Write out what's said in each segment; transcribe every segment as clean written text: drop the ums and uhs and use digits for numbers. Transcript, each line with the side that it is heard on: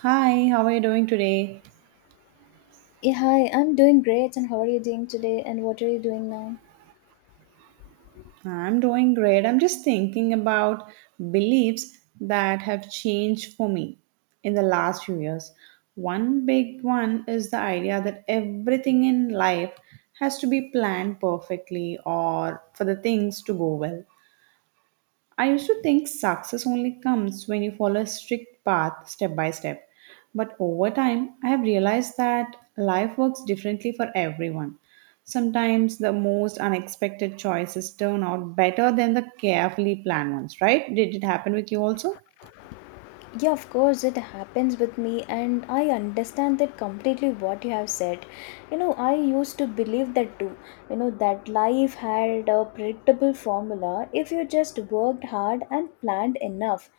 right: Hi, how are you doing today?
left: Yeah, hi, I'm doing great. And how are you doing today? And what are you doing now?
right: I'm doing great. I'm just thinking about beliefs that have changed for me in the last few years. One big one is the idea that everything in life has to be planned perfectly or for the things to go well. I used to think success only comes when you follow a strict path step by step. But over time, I have realized that life works differently for everyone. Sometimes the most unexpected choices turn out better than the carefully planned ones, right? Did it happen with you also?
left: Yeah, of course, it happens with me, and I understand that completely what you have said. I used to believe that too. That life had a predictable formula if you just worked hard and planned enough.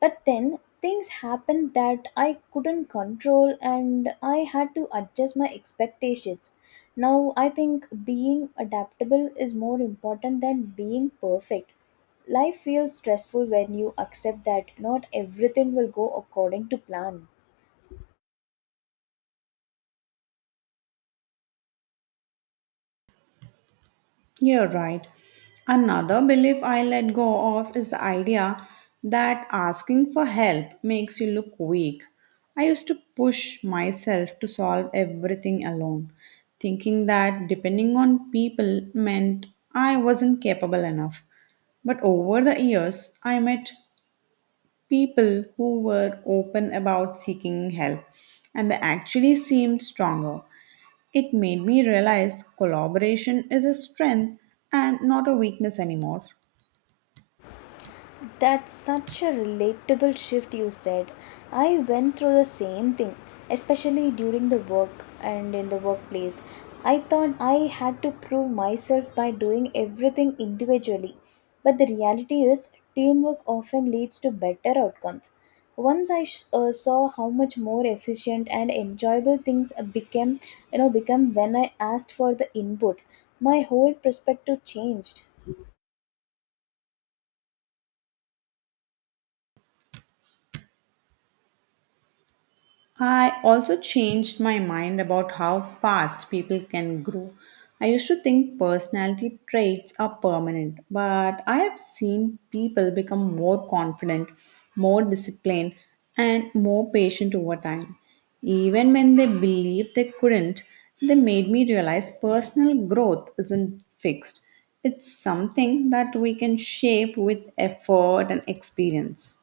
left: But then things happened that I couldn't control, and I had to adjust my expectations. Now, I think being adaptable is more important than being perfect. Life feels stressful when you accept that not everything will go according to plan.
right: You're right. Another belief I let go of is the idea that asking for help makes you look weak. I used to push myself to solve everything alone, thinking that depending on people meant I wasn't capable enough. But over the years, I met people who were open about seeking help and they actually seemed stronger. It made me realize collaboration is a strength and not a weakness anymore.
left: That's such a relatable shift you said. I went through the same thing, especially during the work and in the workplace. I thought I had to prove myself by doing everything individually, but the reality is, teamwork often leads to better outcomes. Once I saw how much more efficient and enjoyable things became, you know, become when I asked for the input, my whole perspective changed.
right: I also changed my mind about how fast people can grow. I used to think personality traits are permanent, but I have seen people become more confident, more disciplined, and more patient over time. Even when they believed they couldn't, they made me realize personal growth isn't fixed. It's something that we can shape with effort and experience.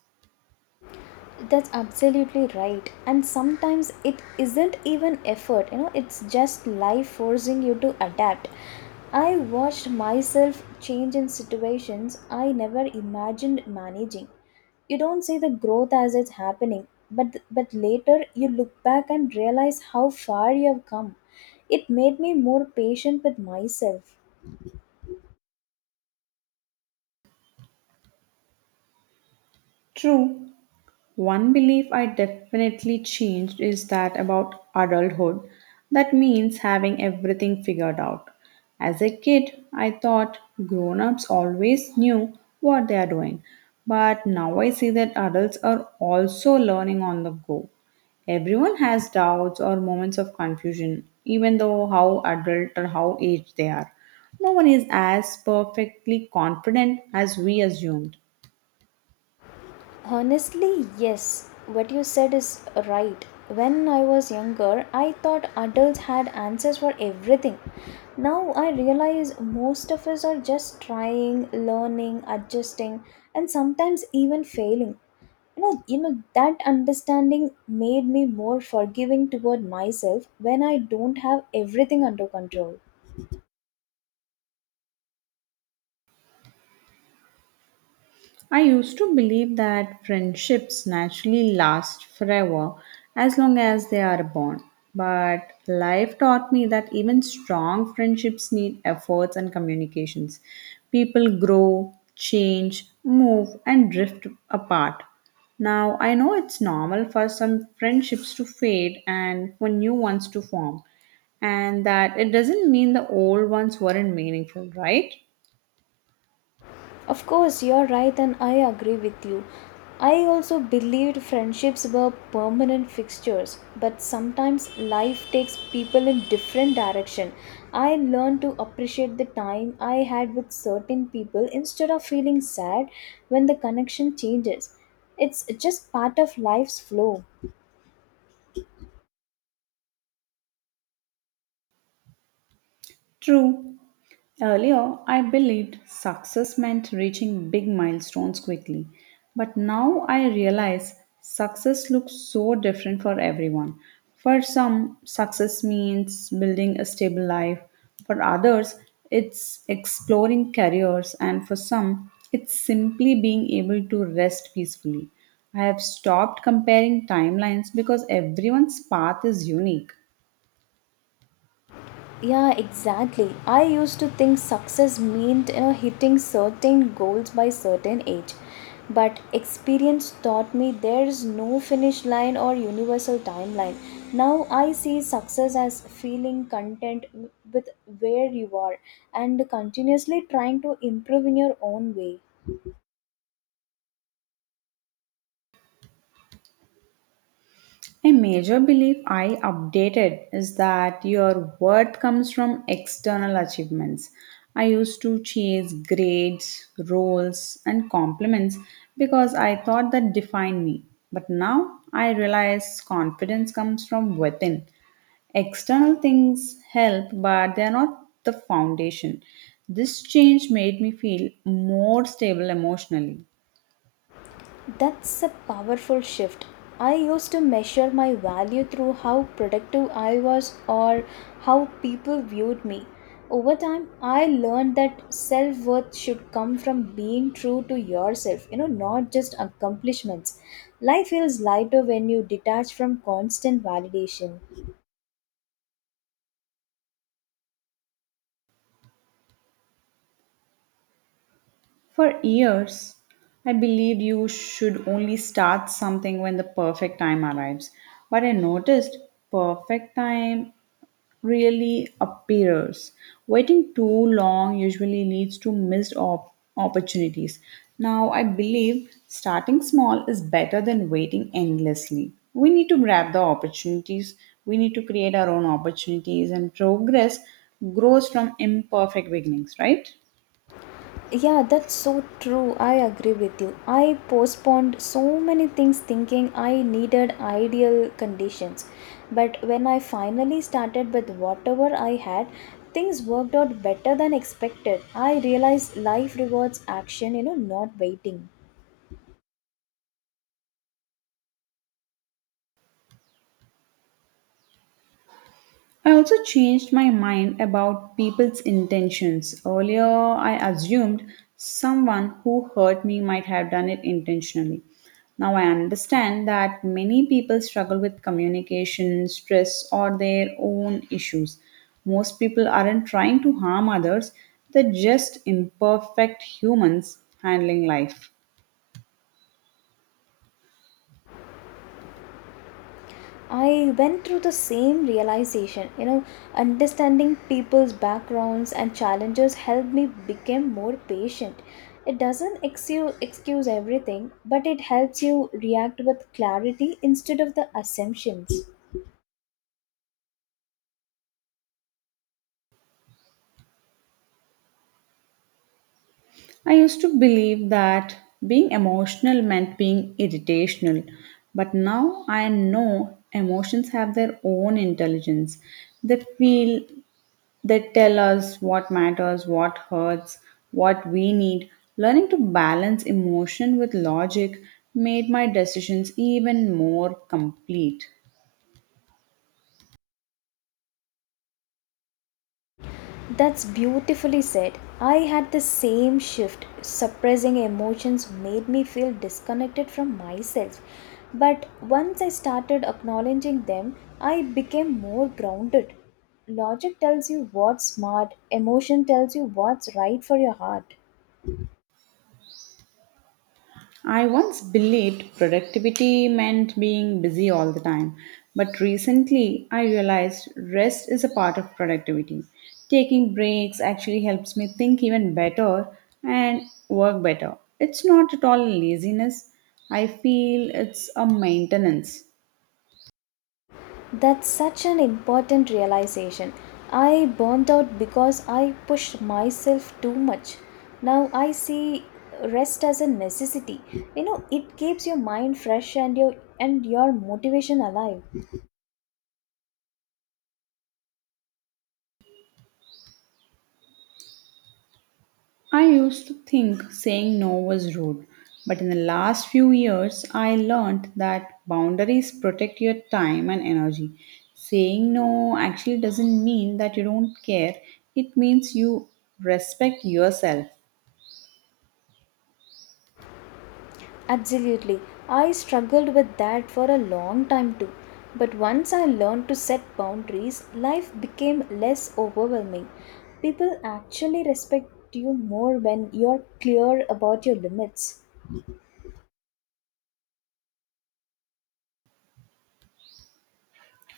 left: That's absolutely right. And sometimes it isn't even effort, it's just life forcing you to adapt. I watched myself change in situations I never imagined managing. You don't see the growth as it's happening, but later you look back and realize how far you have come. It made me more patient with myself.
right: True. One belief I definitely changed is that about adulthood. That means having everything figured out. As a kid, I thought grown ups always knew what they are doing. But now I see that adults are also learning on the go. Everyone has doubts or moments of confusion, even though how adult or how aged they are. No one is as perfectly confident as we assumed.
left: Honestly, yes. What you said is right. When I was younger, I thought adults had answers for everything. Now I realize most of us are just trying, learning, adjusting, and sometimes even failing. You know that understanding made me more forgiving toward myself when I don't have everything under control.
right: I used to believe that friendships naturally last forever as long as they are born. But life taught me that even strong friendships need efforts and communications. People grow, change, move, and drift apart. Now, I know it's normal for some friendships to fade and for new ones to form, and that it doesn't mean the old ones weren't meaningful, right?
left: Of course, you're right, and I agree with you. I also believed friendships were permanent fixtures, but sometimes life takes people in different direction. I learned to appreciate the time I had with certain people instead of feeling sad when the connection changes. It's just part of life's flow.
right: True. Earlier, I believed success meant reaching big milestones quickly, but now I realize success looks so different for everyone. For some, success means building a stable life, for others, it's exploring careers, and for some, it's simply being able to rest peacefully. I have stopped comparing timelines because everyone's path is unique.
left: Yeah, exactly. I used to think success meant hitting certain goals by certain age. But experience taught me there is no finish line or universal timeline. Now I see success as feeling content with where you are and continuously trying to improve in your own way.
right: A major belief I updated is that your worth comes from external achievements. I used to chase grades, roles, and compliments because I thought that defined me. But now I realize confidence comes from within. External things help, but they are not the foundation. This change made me feel more stable emotionally.
left: That's a powerful shift. I used to measure my value through how productive I was or how people viewed me. Over time, I learned that self worth should come from being true to yourself, not just accomplishments. Life feels lighter when you detach from constant validation.
right: For years, I believed you should only start something when the perfect time arrives. But I noticed perfect time really appears. Waiting too long usually leads to missed opportunities. Now, I believe starting small is better than waiting endlessly. We need to grab the opportunities, we need to create our own opportunities, and progress grows from imperfect beginnings, right?
left: Yeah, that's so true. I agree with you. I postponed so many things thinking I needed ideal conditions. But when I finally started with whatever I had, things worked out better than expected. I realized life rewards action, not waiting.
right: I also changed my mind about people's intentions. Earlier, I assumed someone who hurt me might have done it intentionally. Now I understand that many people struggle with communication, stress, or their own issues. Most people aren't trying to harm others, they're just imperfect humans handling life.
left: I went through the same realization. Understanding people's backgrounds and challenges helped me become more patient. It doesn't excuse everything, but it helps you react with clarity instead of the assumptions.
right: I used to believe that being emotional meant being irritational, but now I know emotions have their own intelligence. They feel, they tell us what matters, what hurts, what we need. Learning to balance emotion with logic made my decisions even more complete.
left: That's beautifully said. I had the same shift. Suppressing emotions made me feel disconnected from myself. But once I started acknowledging them, I became more grounded. Logic tells you what's smart, emotion tells you what's right for your heart.
right: I once believed productivity meant being busy all the time, but recently I realized rest is a part of productivity. Taking breaks actually helps me think even better and work better. It's not at all laziness, I feel it's a maintenance.
left: That's such an important realization. I burnt out because I pushed myself too much. Now I see rest as a necessity. You know, it keeps your mind fresh and your motivation alive.
right: I used to think saying no was rude, but in the last few years, I learned that boundaries protect your time and energy. Saying no actually doesn't mean that you don't care, it means you respect yourself.
left: Absolutely. I struggled with that for a long time too. But once I learned to set boundaries, life became less overwhelming. People actually respect you more when you're clear about your limits.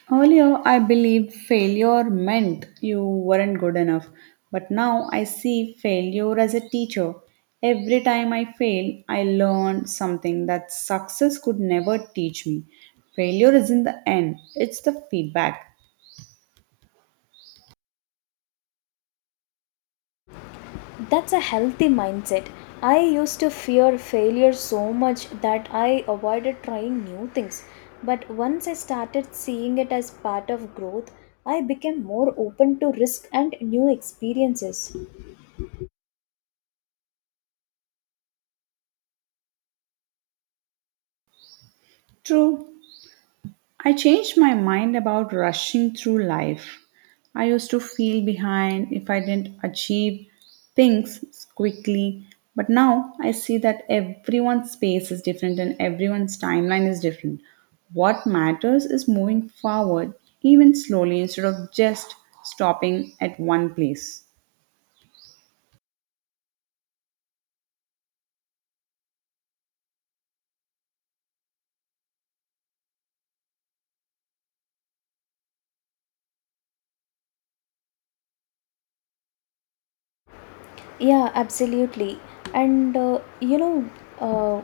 right: Earlier, I believed failure meant you weren't good enough, but now I see failure as a teacher. Every time I fail, I learn something that success could never teach me. Failure isn't the end, it's the feedback.
left: That's a healthy mindset. I used to fear failure so much that I avoided trying new things. But once I started seeing it as part of growth, I became more open to risk and new experiences.
right: True. I changed my mind about rushing through life. I used to feel behind if I didn't achieve things quickly, but now I see that everyone's pace is different and everyone's timeline is different. What matters is moving forward, even slowly, instead of just stopping at one place.
left: Yeah, absolutely. And uh, you know, uh,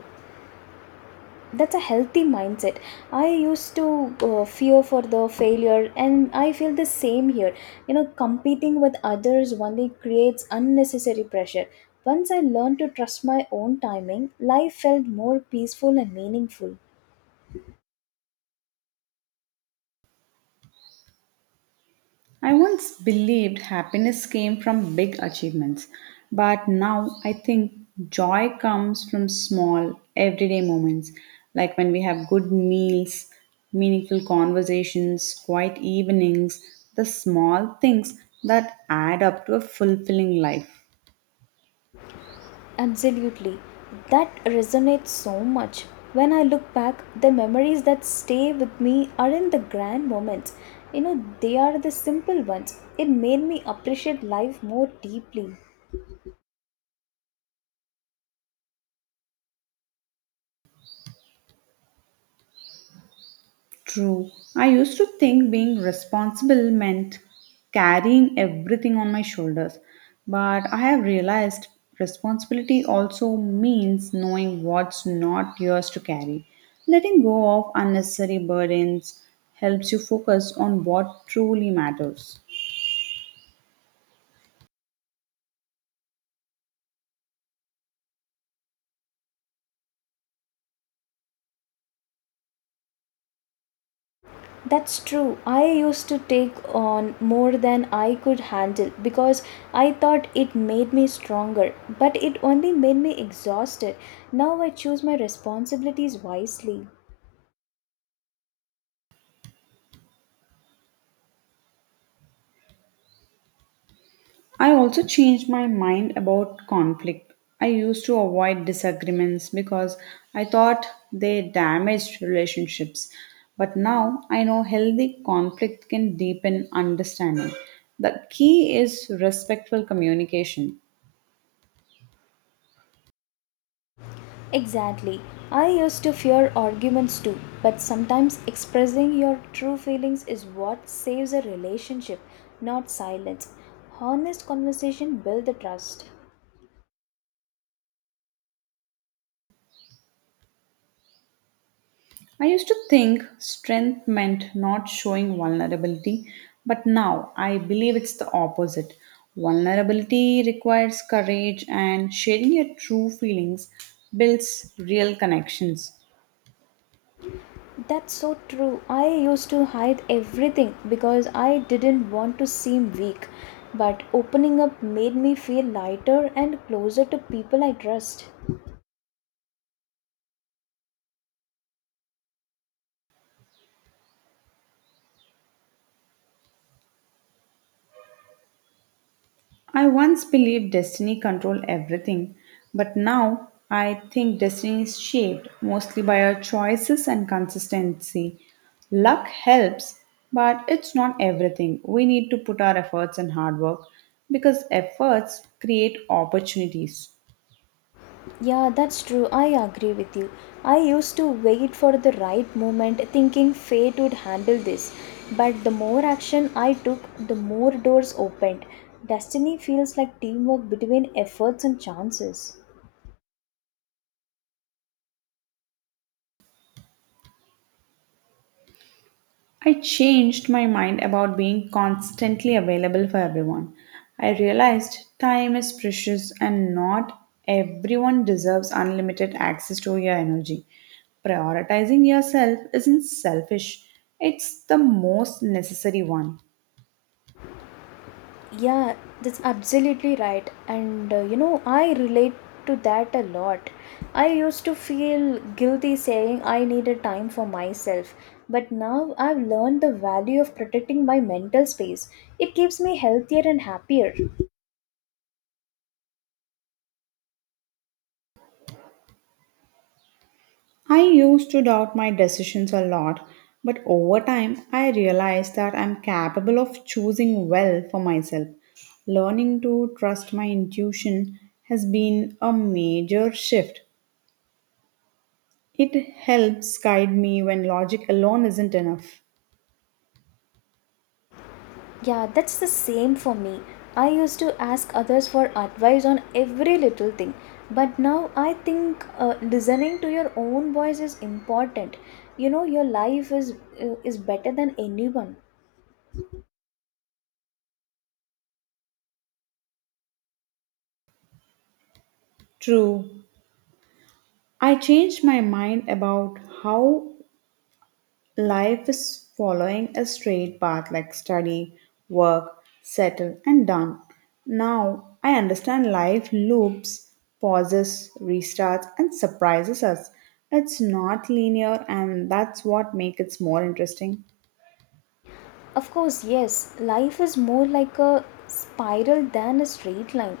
left: that's a healthy mindset. I used to fear for the failure and I feel the same here. You know, competing with others only creates unnecessary pressure. Once I learned to trust my own timing, life felt more peaceful and meaningful.
right: I once believed happiness came from big achievements, but now I think joy comes from small, everyday moments, like when we have good meals, meaningful conversations, quiet evenings, the small things that add up to a fulfilling life.
left: Absolutely. That resonates so much. When I look back, the memories that stay with me aren't the grand moments. You know, they are the simple ones. It made me appreciate life more deeply.
right: True. I used to think being responsible meant carrying everything on my shoulders, but I have realized responsibility also means knowing what's not yours to carry. Letting go of unnecessary burdens helps you focus on what truly matters.
left: That's true. I used to take on more than I could handle because I thought it made me stronger, but it only made me exhausted. Now I choose my responsibilities wisely.
right: I also changed my mind about conflict. I used to avoid disagreements because I thought they damaged relationships. But now I know healthy conflict can deepen understanding. The key is respectful communication.
left: Exactly. I used to fear arguments too, but sometimes expressing your true feelings is what saves a relationship, not silence. Honest conversation builds the trust.
right: I used to think strength meant not showing vulnerability, but now I believe it's the opposite. Vulnerability requires courage, and sharing your true feelings builds real connections.
left: That's so true. I used to hide everything because I didn't want to seem weak. But opening up made me feel lighter and closer to people I trust.
right: I once believed destiny controlled everything, but now I think destiny is shaped mostly by our choices and consistency. Luck helps, but it's not everything. We need to put our efforts and hard work because efforts create opportunities.
left: Yeah, that's true. I agree with you. I used to wait for the right moment thinking fate would handle this. But the more action I took, the more doors opened. Destiny feels like teamwork between efforts and chances.
right: I changed my mind about being constantly available for everyone. I realized time is precious and not everyone deserves unlimited access to your energy. Prioritizing yourself isn't selfish, it's the most necessary one.
left: Yeah, that's absolutely right. I relate to that a lot. I used to feel guilty saying I needed time for myself, but now I've learned the value of protecting my mental space. It keeps me healthier and happier.
right: I used to doubt my decisions a lot, but over time I realized that I'm capable of choosing well for myself. Learning to trust my intuition has been a major shift. It helps guide me when logic alone isn't enough.
left: Yeah, that's the same for me. I used to ask others for advice on every little thing, but now I think listening to your own voice is important. You know, your life is better than anyone.
right: True. I changed my mind about how life is following a straight path like study, work, settle, and done. Now I understand life loops, pauses, restarts, and surprises us. It's not linear, and that's what makes it more interesting.
left: Of course, yes, life is more like a spiral than a straight line.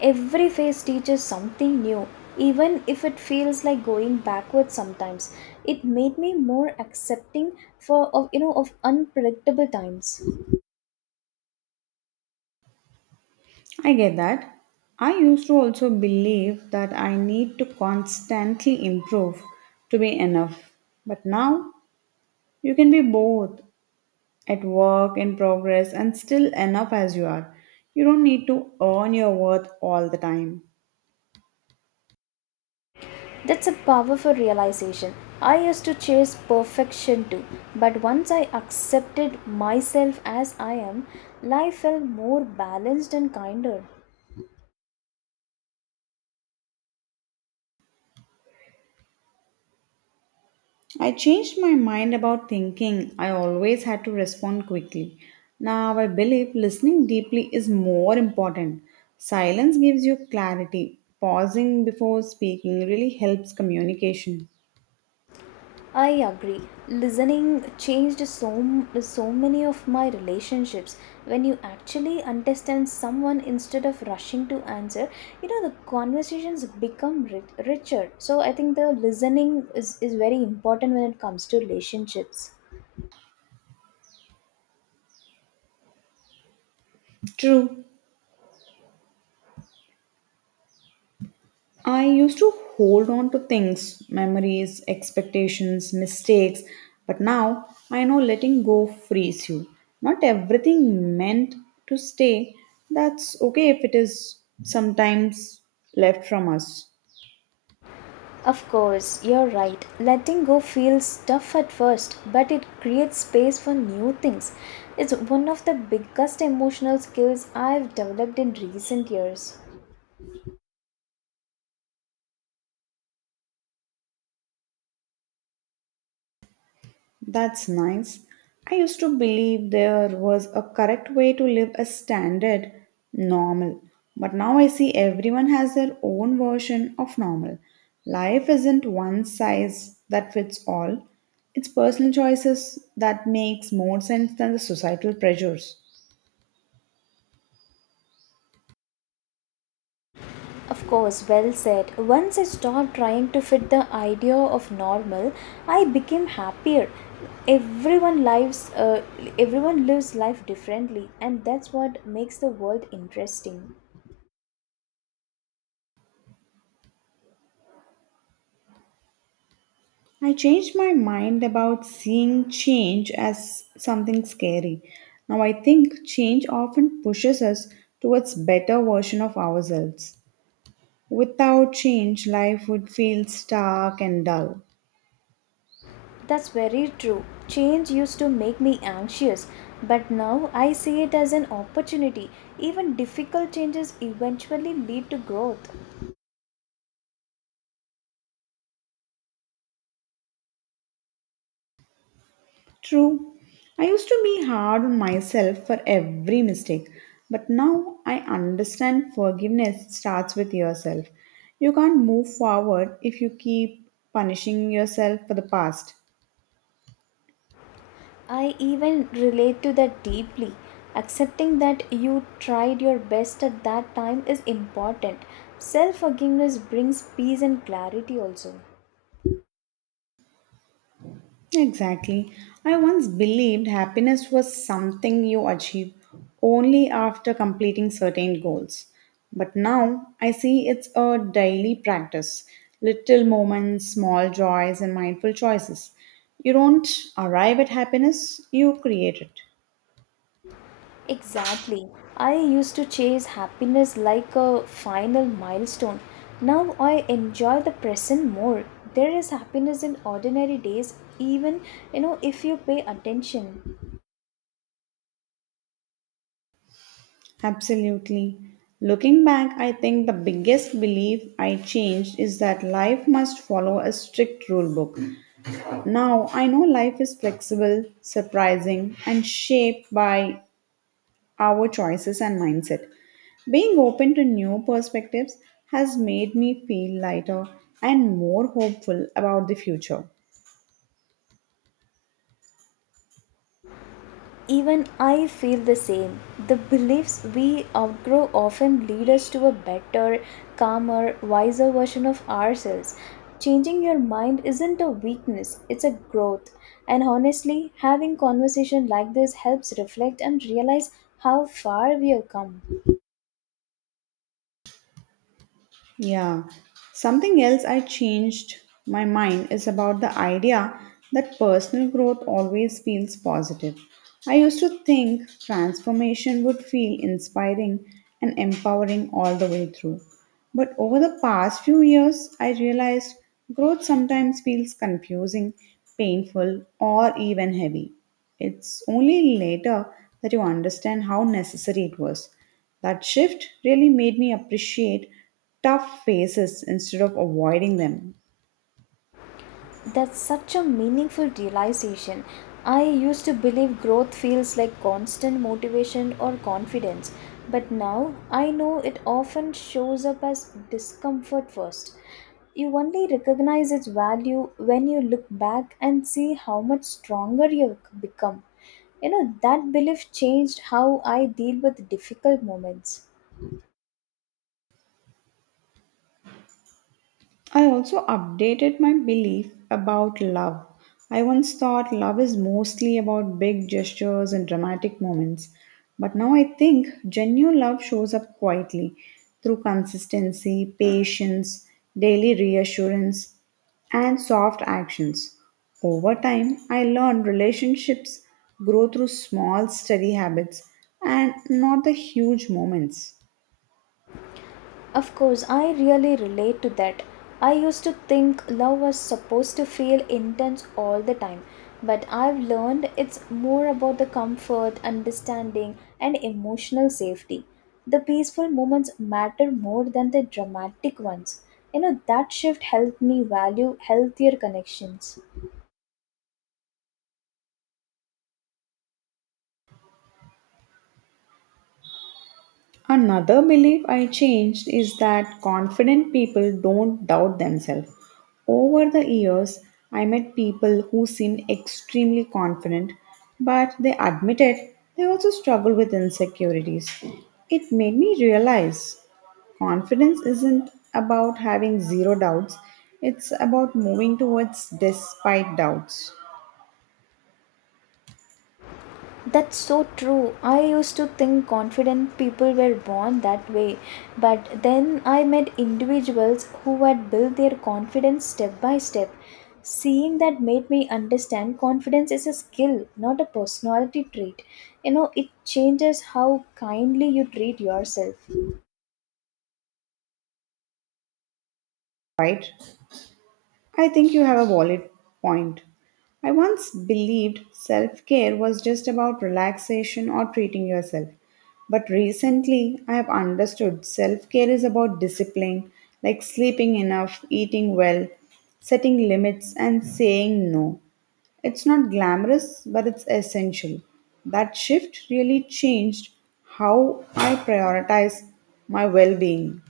left: Every phase teaches something new, even if it feels like going backwards sometimes. It made me more accepting for of of unpredictable times.
right: I get that. I used to also believe that I need to constantly improve to be enough. But now you can be both at work, in progress, and still enough as you are. You don't need to earn your worth all the time.
left: That's a powerful realization. I used to chase perfection too, but once I accepted myself as I am, life felt more balanced and kinder.
right: I changed my mind about thinking. I always had to respond quickly. Now I believe listening deeply is more important. Silence gives you clarity. Pausing before speaking really helps communication.
left: I agree. Listening changed so many of my relationships. When you actually understand someone instead of rushing to answer, the conversations become richer. So I think the listening is very important when it comes to relationships.
right: True. I used to hold on to things, memories, expectations, mistakes, but now I know letting go frees you. Not everything meant to stay, that's okay if it is sometimes left from us.
left: Of course, you're right. Letting go feels tough at first, but it creates space for new things. It's one of the biggest emotional skills I've developed in recent years.
right: That's nice. I used to believe there was a correct way to live a standard normal, but now I see everyone has their own version of normal. Life isn't one size that fits all. It's personal choices that makes more sense than the societal pressures.
left: Of course, well said. Once I stopped trying to fit the idea of normal, I became happier. Everyone lives, uh, Everyone lives life differently, and that's what makes the world interesting.
right: I changed my mind about seeing change as something scary. Now I think change often pushes us towards better version of ourselves. Without change, life would feel stark and dull.
left: That's very true. Change used to make me anxious, but now I see it as an opportunity. Even difficult changes eventually lead to growth.
right: True. I used to be hard on myself for every mistake, but now I understand forgiveness starts with yourself. You can't move forward if you keep punishing yourself for the past.
left: I even relate to that deeply. Accepting that you tried your best at that time is important. Self forgiveness brings peace and clarity also.
right: Exactly. I once believed happiness was something you achieve only after completing certain goals. But now I see it's a daily practice little moments, small joys, and mindful choices. You don't arrive at happiness, you create it.
left: Exactly. I used to chase happiness like a final milestone. Now I enjoy the present more. There is happiness in ordinary days, even if you pay attention.
right: Absolutely. Looking back, I think the biggest belief I changed is that life must follow a strict rule book. Now, I know life is flexible, surprising, and shaped by our choices and mindset. Being open to new perspectives has made me feel lighter and more hopeful about the future.
left: Even I feel the same. The beliefs we outgrow often lead us to a better, calmer, wiser version of ourselves. Changing your mind isn't a weakness, it's a growth. And honestly, having conversation like this helps reflect and realize how far we have come.
right: Yeah. Something else I changed my mind is about the idea that personal growth always feels positive. I used to think transformation would feel inspiring and empowering all the way through. But over the past few years, I realized growth sometimes feels confusing, painful, or even heavy. It's only later that you understand how necessary it was. That shift really made me appreciate tough faces instead of avoiding them.
left: That's such a meaningful realization. I used to believe growth feels like constant motivation or confidence, but now I know it often shows up as discomfort first. You only recognize its value when you look back and see how much stronger you've become. You know, that belief changed how I deal with difficult moments.
right: I also updated my belief about love. I once thought love is mostly about big gestures and dramatic moments, but now I think genuine love shows up quietly through consistency, patience, daily reassurance, and soft actions. Over time, I learned relationships grow through small, steady habits and not the huge moments.
left: Of course, I really relate to that. I used to think love was supposed to feel intense all the time, but I've learned it's more about the comfort, understanding, and emotional safety. The peaceful moments matter more than the dramatic ones. You know, that shift helped me value healthier connections.
right: Another belief I changed is that confident people don't doubt themselves. Over the years, I met people who seemed extremely confident, but they admitted they also struggle with insecurities. It made me realize confidence isn't about having zero doubts, it's about moving towards despite doubts,
left: That's so true. I used to think confident people were born that way, but then I met individuals who had built their confidence step by step. Seeing that made me understand confidence is a skill, not a personality trait. You know, it changes how kindly you treat yourself.
right: right? I think you have a valid point. I once believed self care was just about relaxation or treating yourself. But recently, I have understood self care is about discipline, like sleeping enough, eating well, setting limits, and saying no. It's not glamorous, but it's essential. That shift really changed how I prioritize my well being.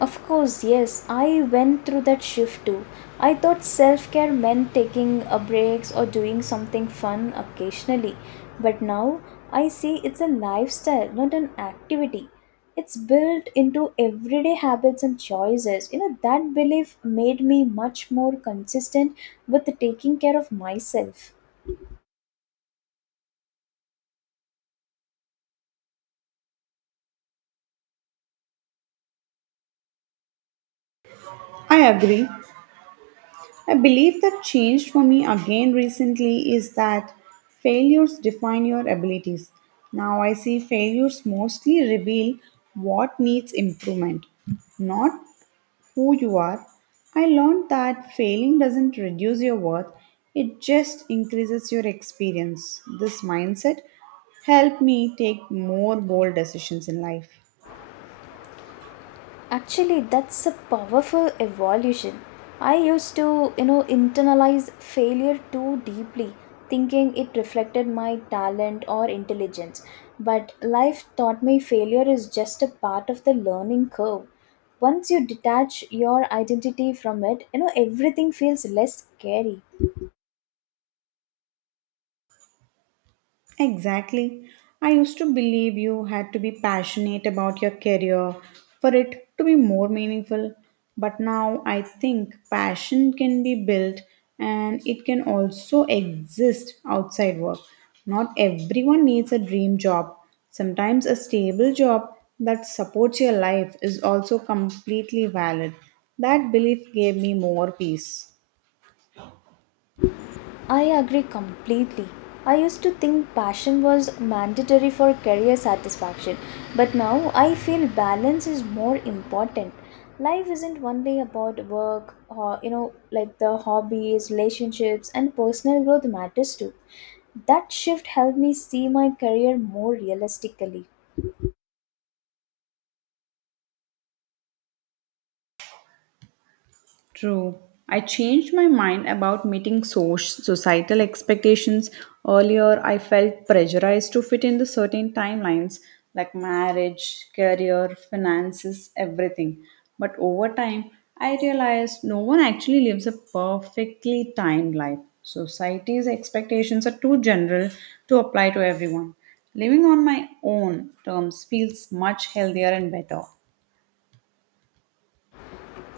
left: Of course, yes, I went through that shift too. I thought self care meant taking a breaks or doing something fun occasionally, but now I see it's a lifestyle, not an activity. It's built into everyday habits and choices. You know, that belief made me much more consistent with taking care of myself.
right: I agree. I believe that changed for me again recently is that failures define your abilities. Now I see failures mostly reveal what needs improvement, not who you are. I learned that failing doesn't reduce your worth, it just increases your experience. This mindset helped me take more bold decisions in life.
left: Actually, that's a powerful evolution. I used to, internalize failure too deeply, thinking it reflected my talent or intelligence. But life taught me failure is just a part of the learning curve. Once you detach your identity from it, everything feels less scary.
right: Exactly. I used to believe you had to be passionate about your career for it to be more meaningful. But now I think passion can be built and it can also exist outside work. Not everyone needs a dream job. Sometimes a stable job that supports your life is also completely valid. That belief gave me more peace.
left: I agree completely. I used to think passion was mandatory for career satisfaction, but now I feel balance is more important. Life isn't only about work or like the hobbies, relationships and personal growth matters too. That shift helped me see my career more realistically.
right: True. I changed my mind about meeting societal expectations. Earlier, I felt pressurized to fit in the certain timelines like marriage, career, finances, everything. But over time, I realized no one actually lives a perfectly timed life. Society's expectations are too general to apply to everyone. Living on my own terms feels much healthier and better.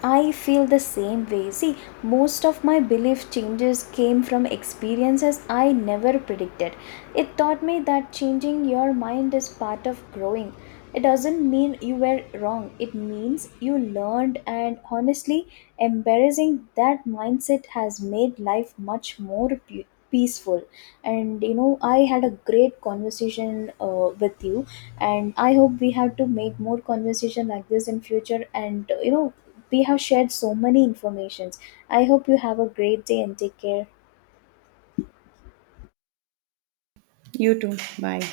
left: I feel the same way. See, most of my belief changes came from experiences I never predicted. It taught me that changing your mind is part of growing. It doesn't mean you were wrong, it means you learned, and honestly, embarrassing that mindset has made life much more peaceful. And you know, I had a great conversation with you, and I hope we have to make more conversation like this in future. And you know, we have shared so many informations. I hope you have a great day and take care.
right: You too. Bye.